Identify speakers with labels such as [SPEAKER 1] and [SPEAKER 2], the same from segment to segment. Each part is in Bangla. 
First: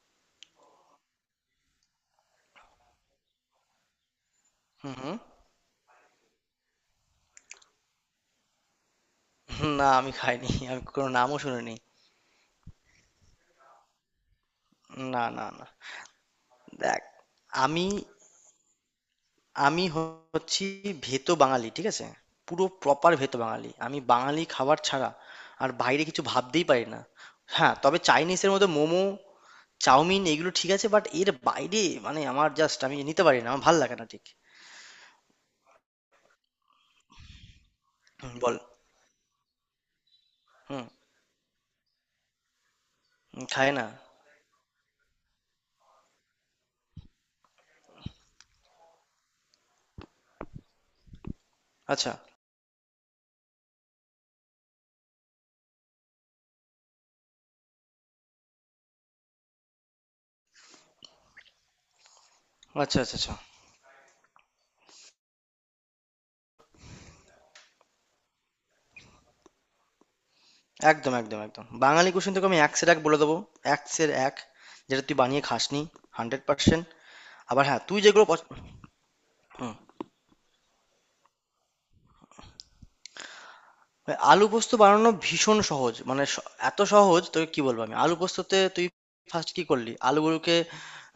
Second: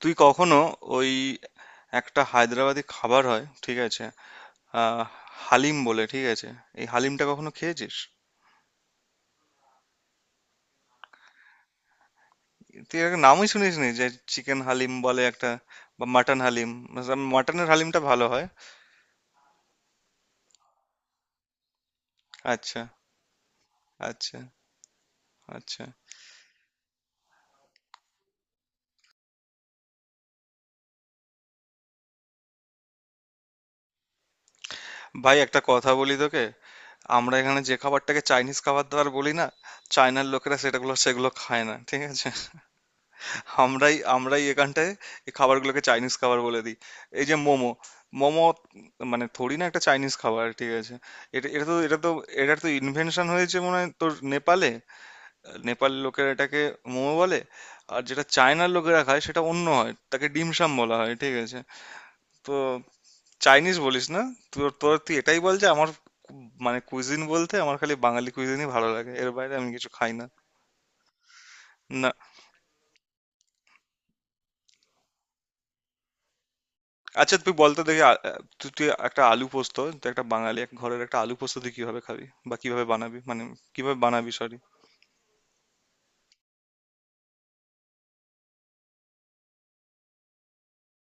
[SPEAKER 1] তুই কখনো ওই একটা হায়দ্রাবাদি খাবার হয়, ঠিক আছে?
[SPEAKER 2] হুম,
[SPEAKER 1] আহ
[SPEAKER 2] হুম।
[SPEAKER 1] হালিম বলে, ঠিক আছে? এই হালিমটা কখনো খেয়েছিস?
[SPEAKER 2] না আমি খাইনি। আমি কোনো নামও শুনিনি।
[SPEAKER 1] তুই এর নামই শুনিস নি যে? চিকেন হালিম বলে
[SPEAKER 2] না, না,
[SPEAKER 1] একটা,
[SPEAKER 2] না।
[SPEAKER 1] বা মাটন হালিম,
[SPEAKER 2] দেখ
[SPEAKER 1] মানে মাটনের
[SPEAKER 2] আমি
[SPEAKER 1] হালিমটা ভালো হয়।
[SPEAKER 2] আমি হচ্ছি ভেতো বাঙালি, ঠিক আছে? পুরো
[SPEAKER 1] আচ্ছা,
[SPEAKER 2] প্রপার ভেতো বাঙালি। আমি
[SPEAKER 1] আচ্ছা,
[SPEAKER 2] বাঙালি খাবার ছাড়া আর
[SPEAKER 1] আচ্ছা।
[SPEAKER 2] বাইরে কিছু ভাবতেই পারি না। হ্যাঁ, তবে চাইনিজের মধ্যে মোমো, চাউমিন এগুলো ঠিক আছে বাট এর বাইরে মানে আমার জাস্ট আমি নিতে পারি না। আমার ভাল লাগে না ঠিক।
[SPEAKER 1] ভাই, একটা কথা বলি তোকে। আমরা এখানে যে খাবারটাকে
[SPEAKER 2] হুম, বল।
[SPEAKER 1] চাইনিজ খাবার দাবার বলি না, চায়নার লোকেরা
[SPEAKER 2] হুম,
[SPEAKER 1] সেগুলো খায় না, ঠিক আছে?
[SPEAKER 2] হুম, খায় না।
[SPEAKER 1] আমরাই আমরাই এখানটায় এই খাবারগুলোকে চাইনিজ খাবার বলে দিই। এই যে মোমো, মোমো মানে থোড়ি না একটা চাইনিজ খাবার, ঠিক আছে? এটা এটা তো এটা তো
[SPEAKER 2] আচ্ছা,
[SPEAKER 1] এটার তো ইনভেনশন হয়েছে মনে হয় তোর নেপালে। নেপাল লোকেরা এটাকে মোমো বলে। আর যেটা চায়নার লোকেরা খায় সেটা অন্য হয়, তাকে ডিমসাম বলা হয়, ঠিক আছে? তো
[SPEAKER 2] আচ্ছা, আচ্ছা, আচ্ছা।
[SPEAKER 1] চাইনিজ বলিস না। তোর তোর তুই এটাই বল যে আমার কু- মানে কুইজিন বলতে আমার খালি বাঙালি কুইজিনই ভালো লাগে, এর বাইরে আমি কিছু খাই না।
[SPEAKER 2] একদম একদম একদম
[SPEAKER 1] না।
[SPEAKER 2] বাঙালি কুসিন তোকে আমি একসের এক বলে দেবো, একসের এক যেটা তুই বানিয়ে খাসনি হান্ড্রেড পার্সেন্ট।
[SPEAKER 1] আচ্ছা তুই
[SPEAKER 2] আবার
[SPEAKER 1] বলতো
[SPEAKER 2] হ্যাঁ তুই
[SPEAKER 1] দেখি,
[SPEAKER 2] যেগুলো
[SPEAKER 1] তুই তুই একটা আলু
[SPEAKER 2] হুম।
[SPEAKER 1] পোস্ত, তুই একটা বাঙালি এক ঘরের একটা আলু পোস্ত তুই কিভাবে খাবি? বা কিভাবে বানাবি, মানে কিভাবে বানাবি,
[SPEAKER 2] আলু
[SPEAKER 1] সরি।
[SPEAKER 2] পোস্ত বানানো ভীষণ সহজ, মানে এত সহজ তোকে কি বলবো আমি। আলু পোস্ততে তুই ফার্স্ট কি করলি আলুগুলোকে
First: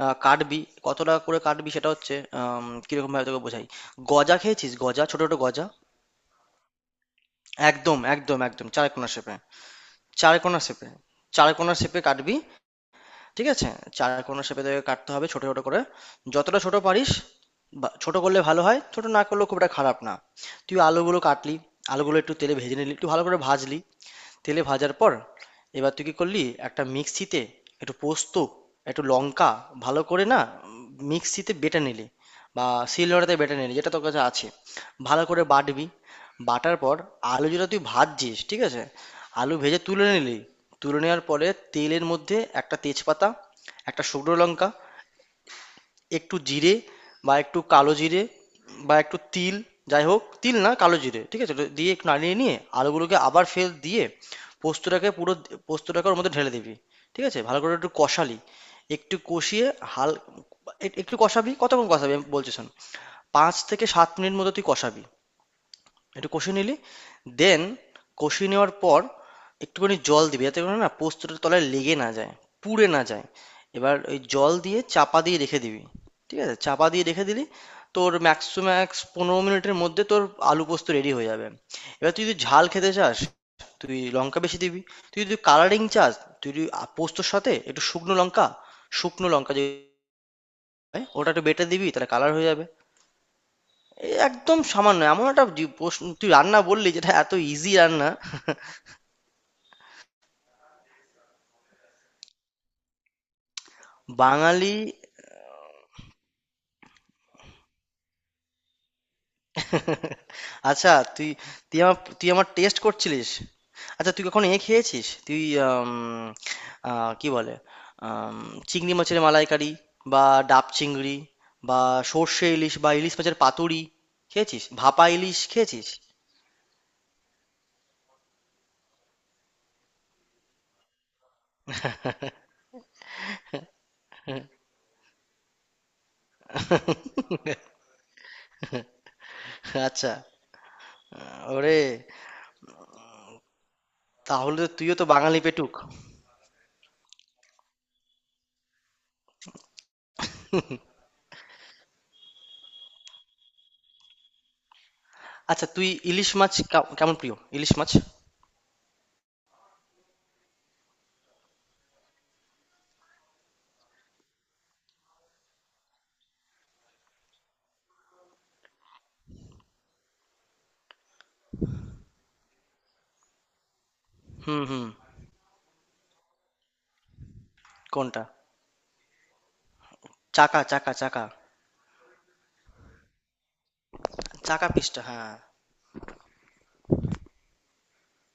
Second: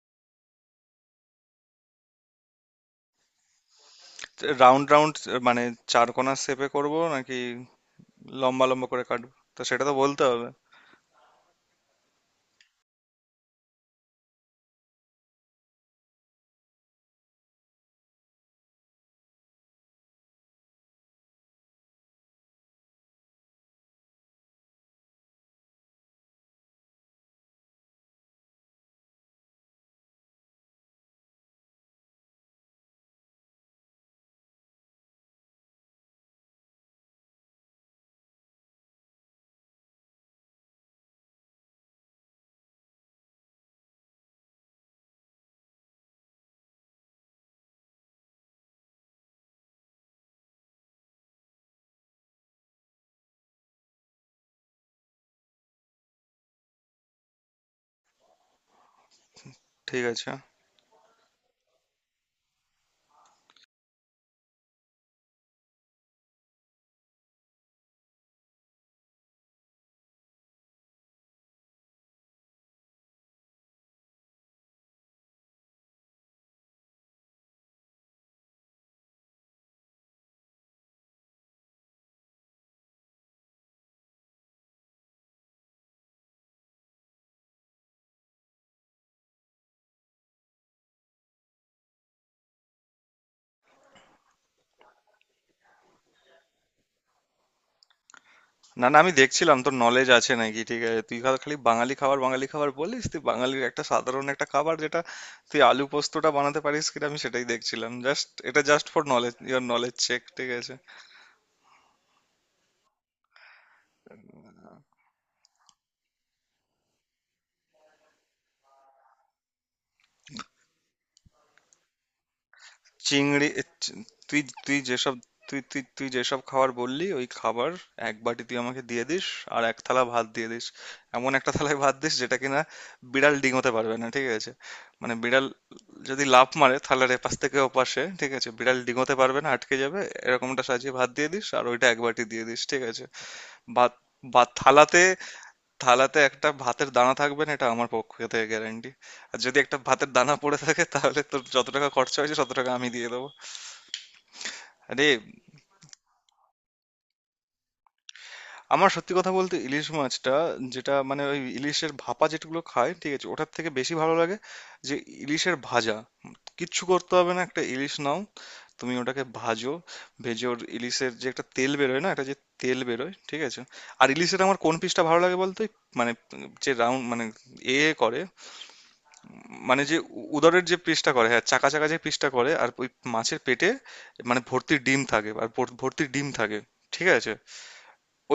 [SPEAKER 2] কাটবি। কতটা করে কাটবি সেটা হচ্ছে, কিরকম ভাবে তোকে বোঝাই। গজা খেয়েছিস,
[SPEAKER 1] রাউন্ড
[SPEAKER 2] গজা,
[SPEAKER 1] রাউন্ড
[SPEAKER 2] ছোট ছোট
[SPEAKER 1] মানে,
[SPEAKER 2] গজা।
[SPEAKER 1] চার কোণা শেপে করব নাকি
[SPEAKER 2] একদম একদম
[SPEAKER 1] লম্বা
[SPEAKER 2] একদম
[SPEAKER 1] লম্বা
[SPEAKER 2] চার
[SPEAKER 1] করে
[SPEAKER 2] কোনা
[SPEAKER 1] কাটবো,
[SPEAKER 2] শেপে,
[SPEAKER 1] তো সেটা তো বলতে
[SPEAKER 2] চার
[SPEAKER 1] হবে।
[SPEAKER 2] কোনা শেপে। চার কোনা শেপে কাটবি, ঠিক আছে। চার কোনা শেপে তোকে কাটতে হবে ছোট ছোট করে, যতটা ছোট পারিস। ছোট করলে ভালো হয়, ছোট না করলেও খুব একটা খারাপ না। তুই আলুগুলো কাটলি, আলুগুলো একটু তেলে ভেজে নিলি, একটু ভালো করে ভাজলি। তেলে ভাজার পর এবার তুই কি করলি, একটা মিক্সিতে একটু পোস্ত, একটু লঙ্কা, ভালো করে না মিক্সিতে বেটে নিলি, বা শিলনোড়াতে বেটে নিলি যেটা তোর কাছে আছে। ভালো করে বাটবি। বাটার পর আলু যেটা তুই ভাজছিস, ঠিক আছে, আলু ভেজে তুলে নিলি। তুলে নেওয়ার পরে তেলের মধ্যে একটা তেজপাতা, একটা শুকনো লঙ্কা, একটু জিরে, বা একটু কালো জিরে, বা একটু তিল, যাই হোক তিল না কালো জিরে, ঠিক আছে, ওটা দিয়ে একটু নাড়িয়ে নিয়ে আলুগুলোকে আবার ফের দিয়ে পোস্তটাকে পুরো, পোস্তটাকে ওর মধ্যে ঢেলে দিবি। ঠিক আছে ভালো করে একটু কষালি, একটু কষিয়ে
[SPEAKER 1] ঠিক
[SPEAKER 2] হাল
[SPEAKER 1] আছে।
[SPEAKER 2] একটু কষাবি। কতক্ষণ কষাবি আমি বলছি শোন, 5 থেকে 7 মিনিট মতো তুই কষাবি। একটু কষিয়ে নিলি, দেন কষিয়ে নেওয়ার পর একটুখানি জল দিবি যাতে করে না পোস্তটা তলায় লেগে না যায়, পুড়ে না যায়। এবার ওই জল দিয়ে চাপা দিয়ে রেখে দিবি। ঠিক আছে চাপা দিয়ে রেখে দিলি, তোর ম্যাক্স টু ম্যাক্স 15 মিনিটের মধ্যে তোর আলু পোস্ত রেডি হয়ে যাবে। এবার তুই যদি ঝাল খেতে চাস, তুই লঙ্কা বেশি দিবি। তুই যদি কালারিং চাস, তুই যদি পোস্তর সাথে একটু শুকনো লঙ্কা, শুকনো লঙ্কা যে হয়, ওটা একটু বেটে দিবি তাহলে কালার হয়ে যাবে। এই একদম সামান্য এমন একটা প্রশ্ন তুই রান্না বললি, যেটা এত ইজি রান্না।
[SPEAKER 1] না না, আমি দেখছিলাম তোর নলেজ আছে নাকি, ঠিক আছে? তুই খালি বাঙালি খাবার, বাঙালি খাবার বলিস, তুই বাঙালির একটা সাধারণ একটা
[SPEAKER 2] বাঙালি।
[SPEAKER 1] খাবার যেটা, তুই আলু পোস্তটা বানাতে পারিস কিনা আমি সেটাই দেখছিলাম, জাস্ট এটা just for knowledge, your knowledge check, ঠিক আছে?
[SPEAKER 2] আচ্ছা, তুই তুই আমার তুই আমার টেস্ট করছিলিস? আচ্ছা তুই কখনো এ খেয়েছিস তুই, আম, কি বলে, আম, চিংড়ি মাছের মালাইকারি, বা ডাব চিংড়ি, বা সর্ষে ইলিশ, বা ইলিশ মাছের
[SPEAKER 1] চিংড়ি,
[SPEAKER 2] পাতুরি
[SPEAKER 1] চি- তুই
[SPEAKER 2] খেয়েছিস,
[SPEAKER 1] তুই
[SPEAKER 2] ভাপা
[SPEAKER 1] যেসব,
[SPEAKER 2] ইলিশ
[SPEAKER 1] তুই তুই
[SPEAKER 2] খেয়েছিস?
[SPEAKER 1] তুই যেসব খাবার বললি ওই খাবার এক বাটি তুই আমাকে দিয়ে দিস, আর এক থালা ভাত দিয়ে দিস। এমন একটা থালায় ভাত দিস যেটা কিনা বিড়াল ডিঙোতে পারবে না, ঠিক আছে? মানে বিড়াল যদি লাফ মারে থালার এপাশ থেকে ওপাশে, ঠিক আছে, বিড়াল ডিঙোতে পারবে না, আটকে যাবে।
[SPEAKER 2] আচ্ছা।
[SPEAKER 1] এরকমটা সাজিয়ে ভাত দিয়ে দিস, আর
[SPEAKER 2] ওরে,
[SPEAKER 1] ওইটা এক বাটি দিয়ে দিস, ঠিক আছে? ভাত বা
[SPEAKER 2] তাহলে তো তুইও
[SPEAKER 1] থালাতে,
[SPEAKER 2] তো বাঙালি পেটুক।
[SPEAKER 1] থালাতে একটা ভাতের দানা থাকবে না, এটা আমার পক্ষ থেকে গ্যারান্টি। আর যদি একটা ভাতের দানা পড়ে থাকে তাহলে তোর যত টাকা খরচা হয়েছে তত টাকা আমি দিয়ে দেবো। আরে,
[SPEAKER 2] আচ্ছা তুই ইলিশ মাছ কেমন প্রিয় ইলিশ মাছ?
[SPEAKER 1] আমার সত্যি কথা বলতে ইলিশ মাছটা, যেটা মানে ওই ইলিশের ভাপা যেগুলো খায়, ঠিক আছে, ওটার থেকে বেশি ভালো লাগে যে ইলিশের ভাজা। কিচ্ছু করতে হবে না, একটা ইলিশ নাও, তুমি ওটাকে ভাজো। ভেজে ওর ইলিশের যে একটা তেল বেরোয় না, একটা যে তেল বেরোয়, ঠিক আছে? আর ইলিশের আমার
[SPEAKER 2] হুম
[SPEAKER 1] কোন
[SPEAKER 2] হুম।
[SPEAKER 1] পিসটা ভালো লাগে বলতে, মানে যে রাউন্ড, মানে এ করে,
[SPEAKER 2] কোনটা?
[SPEAKER 1] মানে যে
[SPEAKER 2] চাকা,
[SPEAKER 1] উদরের যে
[SPEAKER 2] চাকা,
[SPEAKER 1] পিসটা
[SPEAKER 2] চাকা।
[SPEAKER 1] করে, হ্যাঁ চাকা চাকা যে পিসটা করে, আর ওই মাছের পেটে মানে
[SPEAKER 2] চাকা
[SPEAKER 1] ভর্তি ডিম
[SPEAKER 2] পিসটা
[SPEAKER 1] থাকে,
[SPEAKER 2] হ্যাঁ।
[SPEAKER 1] আর ভর্তি ডিম থাকে, ঠিক আছে?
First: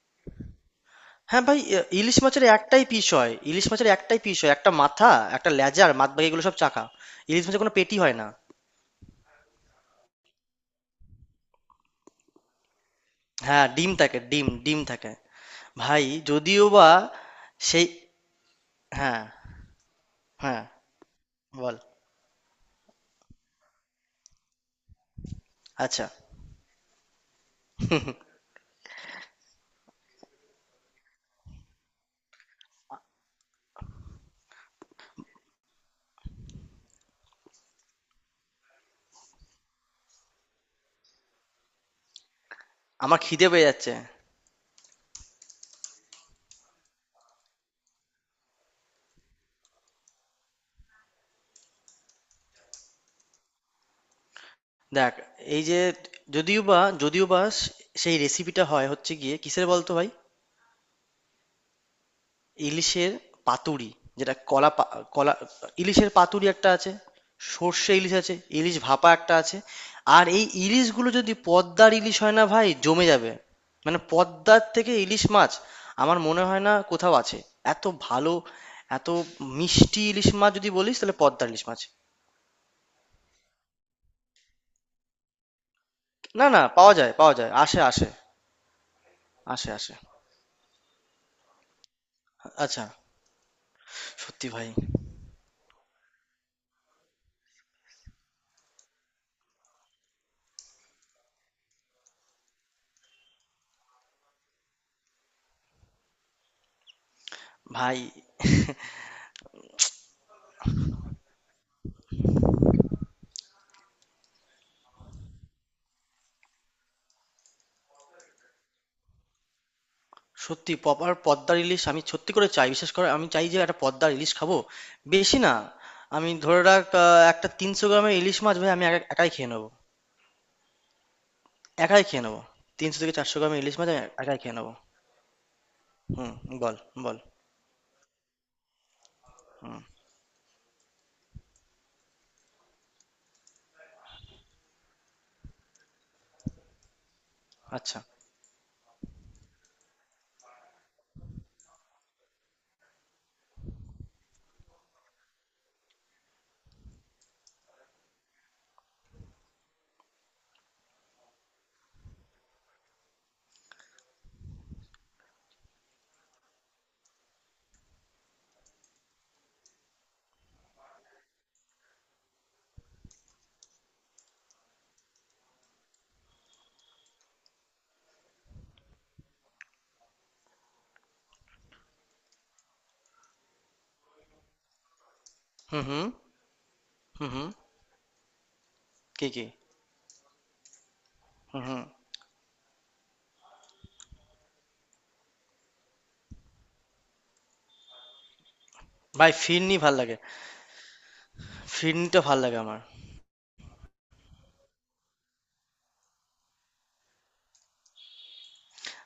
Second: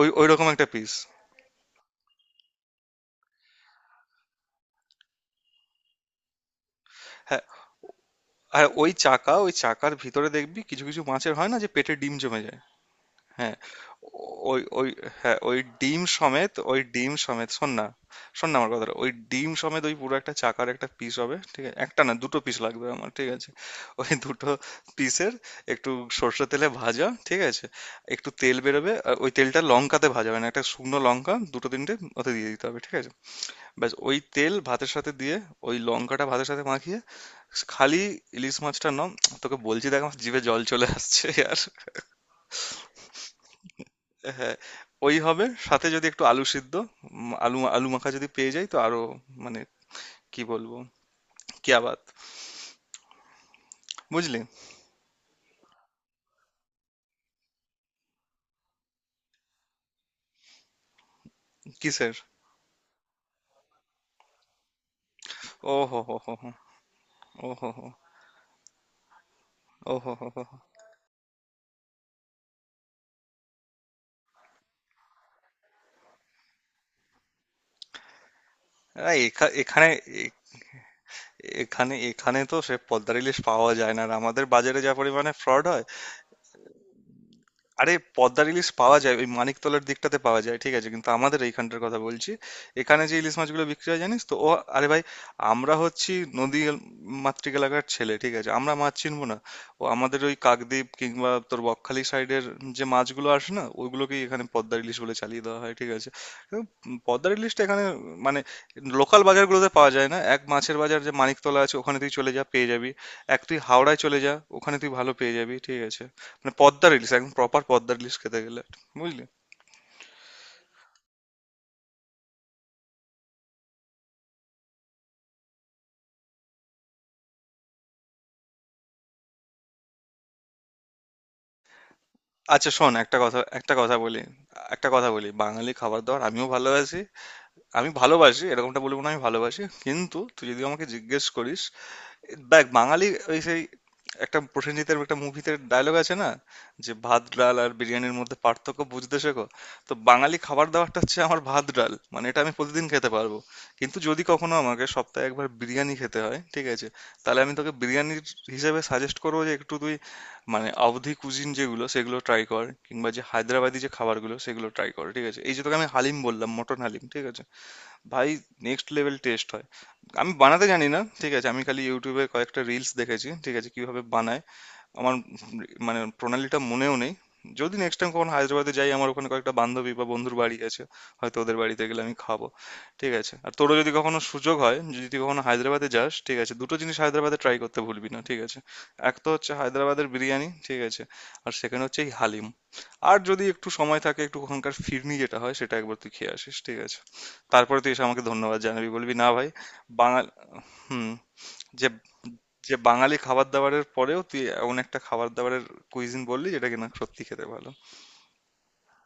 [SPEAKER 1] ওই ওই রকম একটা পিস।
[SPEAKER 2] হ্যাঁ ভাই, এ ইলিশ মাছের একটাই পিস হয়। ইলিশ মাছের একটাই পিস হয়। একটা মাথা, একটা লেজা আর বাদবাকি এগুলো সব চাকা।
[SPEAKER 1] হ্যাঁ।
[SPEAKER 2] ইলিশ মাছের কোনো পেটি হয় না।
[SPEAKER 1] আর ওই চাকা, ওই চাকার ভিতরে দেখবি কিছু কিছু মাছের হয় না যে পেটে ডিম জমে যায়। হ্যাঁ।
[SPEAKER 2] হ্যাঁ, ডিম থাকে, ডিম,
[SPEAKER 1] ওই
[SPEAKER 2] ডিম
[SPEAKER 1] ওই
[SPEAKER 2] থাকে।
[SPEAKER 1] হ্যাঁ ওই ডিম
[SPEAKER 2] ভাই,
[SPEAKER 1] সমেত,
[SPEAKER 2] যদিও
[SPEAKER 1] ওই
[SPEAKER 2] বা
[SPEAKER 1] ডিম সমেত, শোন
[SPEAKER 2] সেই।
[SPEAKER 1] না। শোন না আমার কথাটা, ওই
[SPEAKER 2] হ্যাঁ,
[SPEAKER 1] ডিম সমেত ওই পুরো একটা
[SPEAKER 2] হ্যাঁ,
[SPEAKER 1] চাকার একটা পিস হবে, ঠিক আছে?
[SPEAKER 2] বল।
[SPEAKER 1] একটা না, দুটো পিস লাগবে আমার, ঠিক আছে? ওই দুটো পিসের একটু
[SPEAKER 2] আচ্ছা,
[SPEAKER 1] সর্ষে তেলে ভাজা, ঠিক আছে, একটু তেল বেরোবে, আর ওই তেলটা লঙ্কাতে ভাজা, মানে একটা শুকনো লঙ্কা দুটো তিনটে ওতে দিয়ে দিতে হবে, ঠিক আছে? ব্যাস, ওই তেল ভাতের সাথে দিয়ে, ওই লঙ্কাটা ভাতের সাথে মাখিয়ে, খালি ইলিশ মাছটা নম। তোকে বলছি দেখ আমার জিভে জল চলে আসছে। আর
[SPEAKER 2] আমার খিদে পেয়ে যাচ্ছে।
[SPEAKER 1] হ্যাঁ, ওই হবে সাথে যদি একটু আলু সিদ্ধ, আলু আলু মাখা যদি পেয়ে যাই, তো আরো মানে কি বলবো, কিয়া বাত, বুঝলি?
[SPEAKER 2] দেখ, এই যে, যদিও বা সেই রেসিপিটা হচ্ছে গিয়ে কিসের বলতো ভাই?
[SPEAKER 1] কিসের?
[SPEAKER 2] ইলিশের পাতুরি, যেটা কলা।
[SPEAKER 1] ও হো
[SPEAKER 2] ইলিশের
[SPEAKER 1] হো হো
[SPEAKER 2] পাতুরি
[SPEAKER 1] হো।
[SPEAKER 2] একটা আছে,
[SPEAKER 1] ও হো হো।
[SPEAKER 2] সর্ষে ইলিশ আছে, ইলিশ ভাপা একটা আছে।
[SPEAKER 1] ও হো
[SPEAKER 2] আর
[SPEAKER 1] হো হো
[SPEAKER 2] এই
[SPEAKER 1] হো।
[SPEAKER 2] ইলিশগুলো যদি পদ্মার ইলিশ হয় না ভাই, জমে যাবে। মানে পদ্মার থেকে ইলিশ মাছ আমার মনে হয় না কোথাও আছে এত ভালো, এত
[SPEAKER 1] আরে, এখানে,
[SPEAKER 2] মিষ্টি। ইলিশ
[SPEAKER 1] এ-
[SPEAKER 2] মাছ যদি বলিস তাহলে পদ্মার ইলিশ মাছ।
[SPEAKER 1] এখানে তো সে পদ্মার ইলিশ পাওয়া যায় না, আর আমাদের বাজারে যা পরিমাণে ফ্রড হয়।
[SPEAKER 2] না না, পাওয়া যায়, পাওয়া যায়, আসে
[SPEAKER 1] আরে
[SPEAKER 2] আসে,
[SPEAKER 1] পদ্মার ইলিশ পাওয়া যায় ওই
[SPEAKER 2] আসে
[SPEAKER 1] মানিকতলার
[SPEAKER 2] আসে।
[SPEAKER 1] দিকটাতে পাওয়া যায়, ঠিক আছে, কিন্তু আমাদের এইখানটার কথা বলছি।
[SPEAKER 2] আচ্ছা।
[SPEAKER 1] এখানে যে ইলিশ মাছগুলো বিক্রি হয় জানিস তো
[SPEAKER 2] সত্যি
[SPEAKER 1] ও।
[SPEAKER 2] ভাই।
[SPEAKER 1] আরে ভাই, আমরা হচ্ছি নদী মাতৃক এলাকার ছেলে, ঠিক আছে, আমরা মাছ চিনবো না? ও, আমাদের ওই কাকদ্বীপ কিংবা তোর বকখালি সাইডের যে মাছগুলো আসে না, ওইগুলোকেই এখানে পদ্মার ইলিশ বলে চালিয়ে দেওয়া হয়, ঠিক আছে? উম, পদ্মার ইলিশটা এখানে
[SPEAKER 2] ভাই
[SPEAKER 1] মানে লোকাল বাজারগুলোতে পাওয়া যায় না। এক মাছের বাজার যে মানিকতলা আছে, ওখানে তুই চলে যা, পেয়ে যাবি। এক তুই হাওড়ায় চলে যা, ওখানে তুই ভালো পেয়ে যাবি, ঠিক আছে? মানে পদ্মা রিলিজ, একদম প্রপার পদ্মা রিলিজ খেতে গেলে, বুঝলি?
[SPEAKER 2] সত্যি প্রপার পদ্মা ইলিশ আমি সত্যি করে চাই, বিশেষ করে আমি চাই যে একটা পদ্মা ইলিশ খাবো। বেশি না, আমি ধরে রাখ একটা 300 গ্রামের ইলিশ মাছ ভাই আমি একাই খেয়ে নেবো। একাই খেয়ে নেবো।
[SPEAKER 1] আচ্ছা শোন
[SPEAKER 2] তিনশো থেকে
[SPEAKER 1] একটা
[SPEAKER 2] চারশো
[SPEAKER 1] কথা,
[SPEAKER 2] গ্রামের
[SPEAKER 1] একটা
[SPEAKER 2] ইলিশ মাছ
[SPEAKER 1] কথা
[SPEAKER 2] আমি
[SPEAKER 1] বলি,
[SPEAKER 2] একাই খেয়ে নেবো।
[SPEAKER 1] একটা কথা বলি, বাঙালি খাবার দাবার
[SPEAKER 2] হুম,
[SPEAKER 1] আমিও
[SPEAKER 2] বল,
[SPEAKER 1] ভালোবাসি।
[SPEAKER 2] বল।
[SPEAKER 1] আমি ভালোবাসি এরকমটা বলবো না, আমি ভালোবাসি,
[SPEAKER 2] হুম।
[SPEAKER 1] কিন্তু তুই যদি আমাকে জিজ্ঞেস করিস, দেখ বাঙালি, ওই সেই একটা প্রসেনজিতের একটা মুভিতে ডায়লগ আছে না, যে ভাত ডাল আর
[SPEAKER 2] আচ্ছা।
[SPEAKER 1] বিরিয়ানির মধ্যে পার্থক্য বুঝতে শেখো। তো বাঙালি খাবার দাবারটা হচ্ছে আমার ভাত ডাল, মানে এটা আমি প্রতিদিন খেতে পারবো। কিন্তু যদি কখনো আমাকে সপ্তাহে একবার বিরিয়ানি খেতে হয়, ঠিক আছে, তাহলে আমি তোকে বিরিয়ানির হিসেবে সাজেস্ট করবো যে একটু তুই মানে অবধি কুজিন যেগুলো সেগুলো ট্রাই কর, কিংবা যে হায়দ্রাবাদি যে খাবারগুলো সেগুলো ট্রাই কর, ঠিক আছে? এই যে তোকে আমি হালিম বললাম, মটন হালিম, ঠিক আছে? ভাই, নেক্সট লেভেল টেস্ট হয়। আমি বানাতে জানি না, ঠিক আছে, আমি খালি ইউটিউবে কয়েকটা রিলস দেখেছি, ঠিক আছে, কিভাবে বানায়। আমার মানে প্রণালীটা মনেও নেই। যদি নেক্সট টাইম কখন হায়দ্রাবাদে যাই, আমার ওখানে কয়েকটা বান্ধবী বা বন্ধুর বাড়ি আছে, হয়তো ওদের বাড়িতে গেলে আমি খাবো, ঠিক আছে? আর তোরও যদি কখনো সুযোগ হয়, যদি তুই কখনো
[SPEAKER 2] হুম
[SPEAKER 1] হায়দ্রাবাদে
[SPEAKER 2] হুম।
[SPEAKER 1] যাস, ঠিক আছে, দুটো জিনিস
[SPEAKER 2] হুম
[SPEAKER 1] হায়দ্রাবাদে
[SPEAKER 2] হুম।
[SPEAKER 1] ট্রাই করতে ভুলবি না, ঠিক আছে? এক
[SPEAKER 2] কি
[SPEAKER 1] তো
[SPEAKER 2] কি?
[SPEAKER 1] হচ্ছে হায়দ্রাবাদের বিরিয়ানি, ঠিক আছে, আর
[SPEAKER 2] হুম
[SPEAKER 1] সেখানে
[SPEAKER 2] হুম।
[SPEAKER 1] হচ্ছে এই হালিম। আর যদি একটু সময় থাকে, একটু ওখানকার ফিরনি যেটা হয় সেটা একবার তুই খেয়ে আসিস, ঠিক আছে? তারপরে তুই এসে আমাকে ধন্যবাদ জানাবি, বলবি না
[SPEAKER 2] ভাই
[SPEAKER 1] ভাই।
[SPEAKER 2] ফিরনি ভাল লাগে।
[SPEAKER 1] বাঙাল। হুম। যে,
[SPEAKER 2] ফিরনিটা ভাল লাগে
[SPEAKER 1] যে
[SPEAKER 2] আমার।
[SPEAKER 1] বাঙালি খাবার দাবারের পরেও তুই এমন একটা খাবার দাবারের কুইজিন বললি যেটা কিনা সত্যি খেতে ভালো।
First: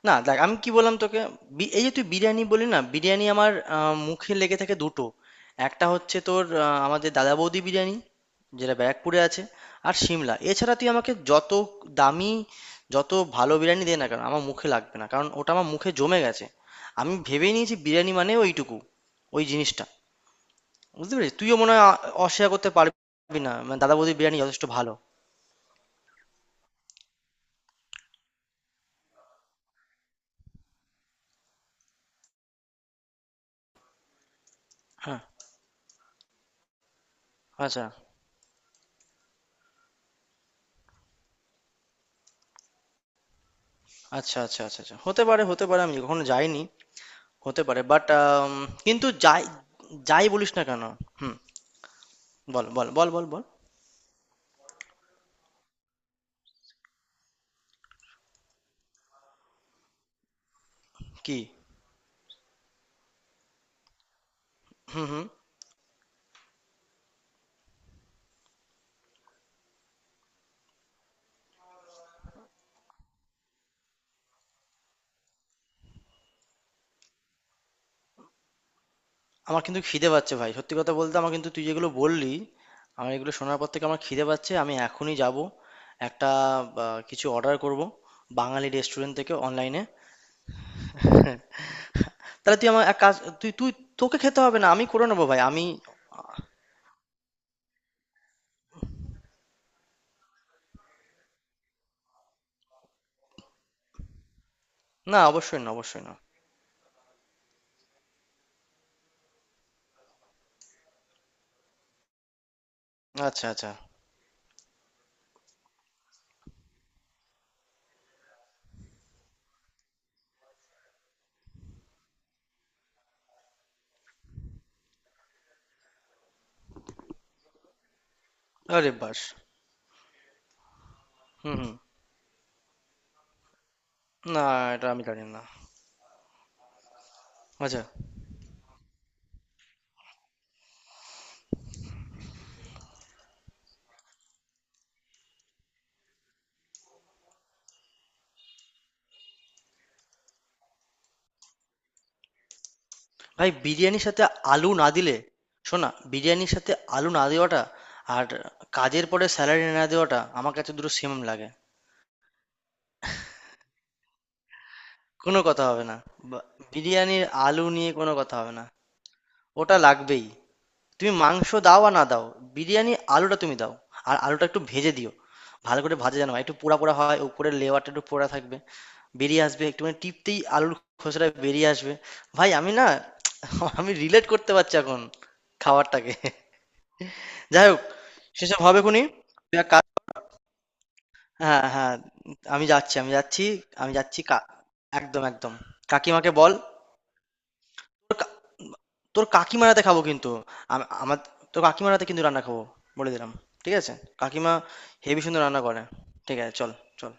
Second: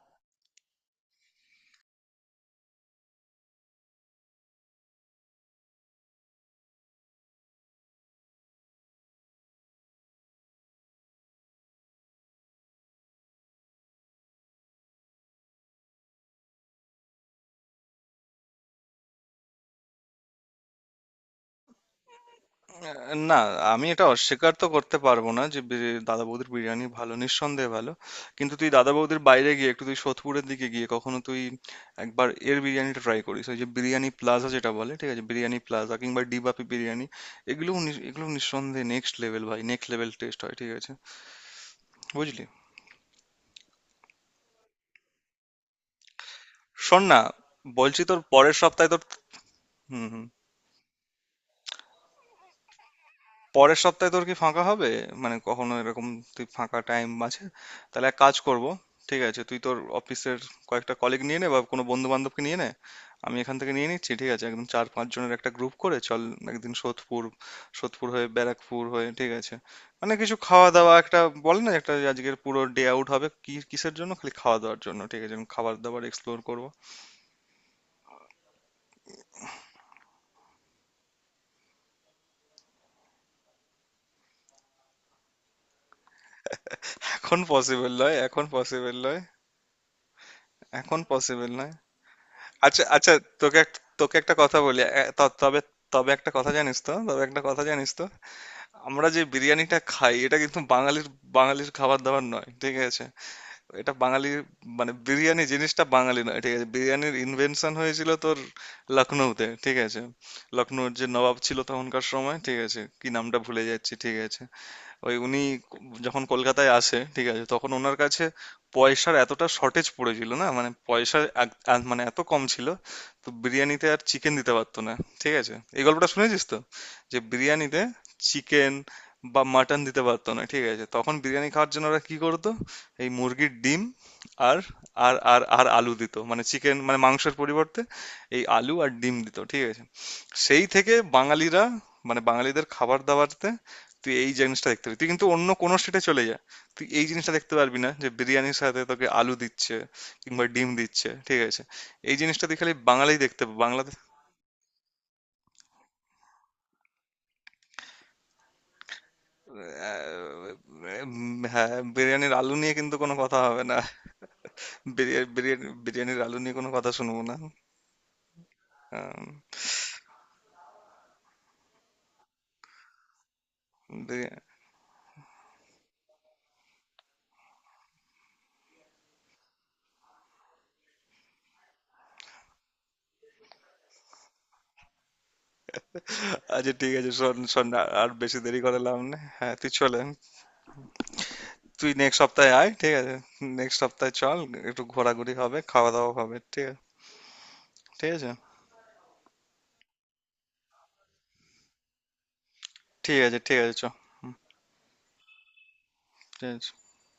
[SPEAKER 2] না দেখ আমি কি বললাম তোকে, এই যে তুই বিরিয়ানি বলি না, বিরিয়ানি আমার মুখে লেগে থাকে দুটো। একটা হচ্ছে তোর আমাদের দাদা বৌদি বিরিয়ানি, যেটা ব্যারাকপুরে আছে আর সিমলা। এছাড়া তুই আমাকে যত দামি, যত ভালো বিরিয়ানি দে না কেন আমার মুখে লাগবে না, কারণ ওটা আমার মুখে জমে গেছে। আমি ভেবে নিয়েছি বিরিয়ানি মানে ওইটুকু, ওই জিনিসটা। বুঝতে পেরেছিস, তুইও মনে হয় অস্বীকার করতে
[SPEAKER 1] না,
[SPEAKER 2] পারবি না, মানে
[SPEAKER 1] আমি
[SPEAKER 2] দাদা
[SPEAKER 1] এটা
[SPEAKER 2] বৌদির বিরিয়ানি
[SPEAKER 1] অস্বীকার
[SPEAKER 2] যথেষ্ট
[SPEAKER 1] তো
[SPEAKER 2] ভালো।
[SPEAKER 1] করতে পারবো না যে দাদা বৌদির বিরিয়ানি ভালো, নিঃসন্দেহে ভালো। কিন্তু তুই দাদা বৌদির বাইরে গিয়ে একটু তুই সোদপুরের দিকে গিয়ে কখনো তুই একবার এর বিরিয়ানিটা ট্রাই করিস, ওই যে বিরিয়ানি প্লাজা যেটা বলে, ঠিক
[SPEAKER 2] হ্যাঁ।
[SPEAKER 1] আছে, বিরিয়ানি প্লাজা কিংবা ডিবাপি বিরিয়ানি,
[SPEAKER 2] আচ্ছা
[SPEAKER 1] এগুলো নিঃসন্দেহে নেক্সট লেভেল, ভাই, নেক্সট লেভেল টেস্ট হয়, ঠিক আছে? বুঝলি?
[SPEAKER 2] আচ্ছা আচ্ছা আচ্ছা আচ্ছা, হতে পারে, হতে পারে, আমি কখনো যাইনি,
[SPEAKER 1] শোন না,
[SPEAKER 2] হতে পারে
[SPEAKER 1] বলছি
[SPEAKER 2] বাট,
[SPEAKER 1] তোর পরের সপ্তাহে তোর,
[SPEAKER 2] কিন্তু যাই,
[SPEAKER 1] হুম হুম,
[SPEAKER 2] যাই বলিস না কেন। হুম, বল বল বল বল বল।
[SPEAKER 1] পরের সপ্তাহে তোর কি ফাঁকা হবে? মানে কখনো এরকম তুই ফাঁকা টাইম আছে? তাহলে এক কাজ করব, ঠিক আছে, তুই তোর অফিসের কয়েকটা কলিগ নিয়ে
[SPEAKER 2] কি?
[SPEAKER 1] নে, বা কোনো বন্ধু বান্ধবকে নিয়ে নে, আমি এখান থেকে নিয়ে নিচ্ছি, ঠিক আছে? একদম চার
[SPEAKER 2] হুম
[SPEAKER 1] পাঁচ
[SPEAKER 2] হুম।
[SPEAKER 1] জনের একটা গ্রুপ করে চল। একদিন সোদপুর, সোদপুর হয়ে ব্যারাকপুর হয়ে, ঠিক আছে, মানে কিছু খাওয়া দাওয়া, একটা বলে না, একটা আজকের পুরো ডে আউট হবে, কি কিসের জন্য, খালি খাওয়া দাওয়ার জন্য, ঠিক আছে, আমি খাবার দাবার এক্সপ্লোর করব।
[SPEAKER 2] আমার কিন্তু খিদে পাচ্ছে ভাই, সত্যি কথা বলতে আমার কিন্তু তুই যেগুলো বললি, আমার এগুলো শোনার পর থেকে আমার খিদে পাচ্ছে, আমি এখনই যাব একটা কিছু
[SPEAKER 1] এখন
[SPEAKER 2] অর্ডার করব
[SPEAKER 1] পসিবল নয় এখন
[SPEAKER 2] বাঙালি
[SPEAKER 1] পসিবল
[SPEAKER 2] রেস্টুরেন্ট
[SPEAKER 1] নয়
[SPEAKER 2] থেকে অনলাইনে।
[SPEAKER 1] এখন পসিবল নয়।
[SPEAKER 2] তাহলে তুই
[SPEAKER 1] আচ্ছা
[SPEAKER 2] আমার এক
[SPEAKER 1] আচ্ছা।
[SPEAKER 2] কাজ, তুই
[SPEAKER 1] তোকে
[SPEAKER 2] তুই
[SPEAKER 1] তোকে
[SPEAKER 2] তোকে
[SPEAKER 1] একটা
[SPEAKER 2] খেতে
[SPEAKER 1] কথা
[SPEAKER 2] হবে না,
[SPEAKER 1] বলি,
[SPEAKER 2] আমি করে নেবো ভাই,
[SPEAKER 1] তবে,
[SPEAKER 2] আমি।
[SPEAKER 1] তবে একটা কথা জানিস তো, তবে একটা কথা জানিস তো, আমরা যে বিরিয়ানিটা খাই এটা কিন্তু বাঙালির, বাঙালির খাবার দাবার নয়, ঠিক আছে? এটা বাঙালি মানে
[SPEAKER 2] না,
[SPEAKER 1] বিরিয়ানি
[SPEAKER 2] অবশ্যই না,
[SPEAKER 1] জিনিসটা
[SPEAKER 2] অবশ্যই না।
[SPEAKER 1] বাঙালি নয়, ঠিক আছে? বিরিয়ানির ইনভেনশন হয়েছিল তোর লখনৌতে, ঠিক আছে? লখনৌর যে নবাব ছিল তখনকার সময়, ঠিক আছে, কি নামটা
[SPEAKER 2] আচ্ছা
[SPEAKER 1] ভুলে
[SPEAKER 2] আচ্ছা।
[SPEAKER 1] যাচ্ছি, ঠিক আছে, ওই উনি যখন কলকাতায় আসে, ঠিক আছে, তখন ওনার কাছে পয়সার এতটা শর্টেজ পড়েছিল না, মানে পয়সা মানে এত কম ছিল তো বিরিয়ানিতে আর চিকেন দিতে পারতো না, ঠিক আছে? এই গল্পটা শুনেছিস তো, যে বিরিয়ানিতে চিকেন
[SPEAKER 2] আরে বাস।
[SPEAKER 1] বা মাটন দিতে পারতো না, ঠিক আছে? তখন বিরিয়ানি
[SPEAKER 2] হুম
[SPEAKER 1] খাওয়ার
[SPEAKER 2] হুম।
[SPEAKER 1] জন্য ওরা কি করতো, এই মুরগির ডিম
[SPEAKER 2] না
[SPEAKER 1] আর
[SPEAKER 2] এটা আমি
[SPEAKER 1] আর
[SPEAKER 2] জানি
[SPEAKER 1] আর
[SPEAKER 2] না।
[SPEAKER 1] আর আলু দিত, মানে চিকেন মানে মাংসের পরিবর্তে
[SPEAKER 2] আচ্ছা।
[SPEAKER 1] এই আলু আর ডিম দিত, ঠিক আছে? সেই থেকে বাঙালিরা মানে বাঙালিদের খাবার দাবারতে তুই এই জিনিসটা দেখতে পাবি, তুই কিন্তু অন্য কোনো স্টেটে চলে যা, তুই এই জিনিসটা দেখতে পারবি না যে বিরিয়ানির সাথে তোকে আলু দিচ্ছে কিংবা ডিম দিচ্ছে, ঠিক আছে? এই জিনিসটা তুই খালি বাঙালি দেখতে
[SPEAKER 2] ভাই
[SPEAKER 1] পাবি বাংলাতে।
[SPEAKER 2] বিরিয়ানির সাথে আলু না দিলে, শোনা বিরিয়ানির সাথে আলু না দেওয়াটা আর কাজের পরে স্যালারি না দেওয়াটা
[SPEAKER 1] আহ,
[SPEAKER 2] আমার কাছে দুটো সেম লাগে।
[SPEAKER 1] হ্যাঁ, বিরিয়ানির আলু নিয়ে কিন্তু কোনো কথা হবে না। বিরিয়ানি
[SPEAKER 2] কোনো কথা
[SPEAKER 1] বিরিয়ানি-
[SPEAKER 2] হবে না,
[SPEAKER 1] বিরিয়ানির আলু
[SPEAKER 2] বা-
[SPEAKER 1] নিয়ে কোনো কথা শুনবো
[SPEAKER 2] বিরিয়ানির
[SPEAKER 1] না।
[SPEAKER 2] আলু নিয়ে কোনো কথা হবে না।
[SPEAKER 1] আম,
[SPEAKER 2] ওটা লাগবেই। তুমি মাংস দাও আর না দাও, বিরিয়ানির আলুটা তুমি দাও। আর
[SPEAKER 1] বিরি-
[SPEAKER 2] আলুটা একটু ভেজে দিও, ভালো করে ভাজা যেন হয়, একটু পোড়া পোড়া হয়, উপরে লেয়ারটা একটু পোড়া থাকবে, বেরিয়ে আসবে একটুখানি টিপতেই আলুর খোসাটা বেরিয়ে আসবে। ভাই আমি না আমি রিলেট করতে পারছি এখন খাবারটাকে।
[SPEAKER 1] আচ্ছা ঠিক আছে, শোন শোন,
[SPEAKER 2] যাই হোক,
[SPEAKER 1] আর আর বেশি দেরি
[SPEAKER 2] সেসব
[SPEAKER 1] করে
[SPEAKER 2] হবে
[SPEAKER 1] লাভ
[SPEAKER 2] খুনি,
[SPEAKER 1] নেই, হ্যাঁ
[SPEAKER 2] তুই এক
[SPEAKER 1] তুই
[SPEAKER 2] কাজ।
[SPEAKER 1] চলে,
[SPEAKER 2] হ্যাঁ
[SPEAKER 1] তুই
[SPEAKER 2] হ্যাঁ,
[SPEAKER 1] নেক্সট সপ্তাহে
[SPEAKER 2] আমি
[SPEAKER 1] আয়, ঠিক
[SPEAKER 2] যাচ্ছি, আমি
[SPEAKER 1] আছে?
[SPEAKER 2] যাচ্ছি,
[SPEAKER 1] নেক্সট
[SPEAKER 2] আমি
[SPEAKER 1] সপ্তাহে
[SPEAKER 2] যাচ্ছি
[SPEAKER 1] চল, একটু
[SPEAKER 2] একদম
[SPEAKER 1] ঘোরাঘুরি
[SPEAKER 2] একদম,
[SPEAKER 1] হবে, খাওয়া দাওয়া
[SPEAKER 2] কাকিমাকে
[SPEAKER 1] হবে,
[SPEAKER 2] বল।
[SPEAKER 1] ঠিক
[SPEAKER 2] তোর
[SPEAKER 1] আছে
[SPEAKER 2] তোর কাকিমারাতে খাবো কিন্তু, আমার, তোর কাকিমারাতে কিন্তু রান্না খাবো, বলে দিলাম।
[SPEAKER 1] ঠিক
[SPEAKER 2] ঠিক
[SPEAKER 1] আছে চ
[SPEAKER 2] আছে, কাকিমা হেভি সুন্দর রান্না করে। ঠিক আছে, চল,
[SPEAKER 1] stands
[SPEAKER 2] চল।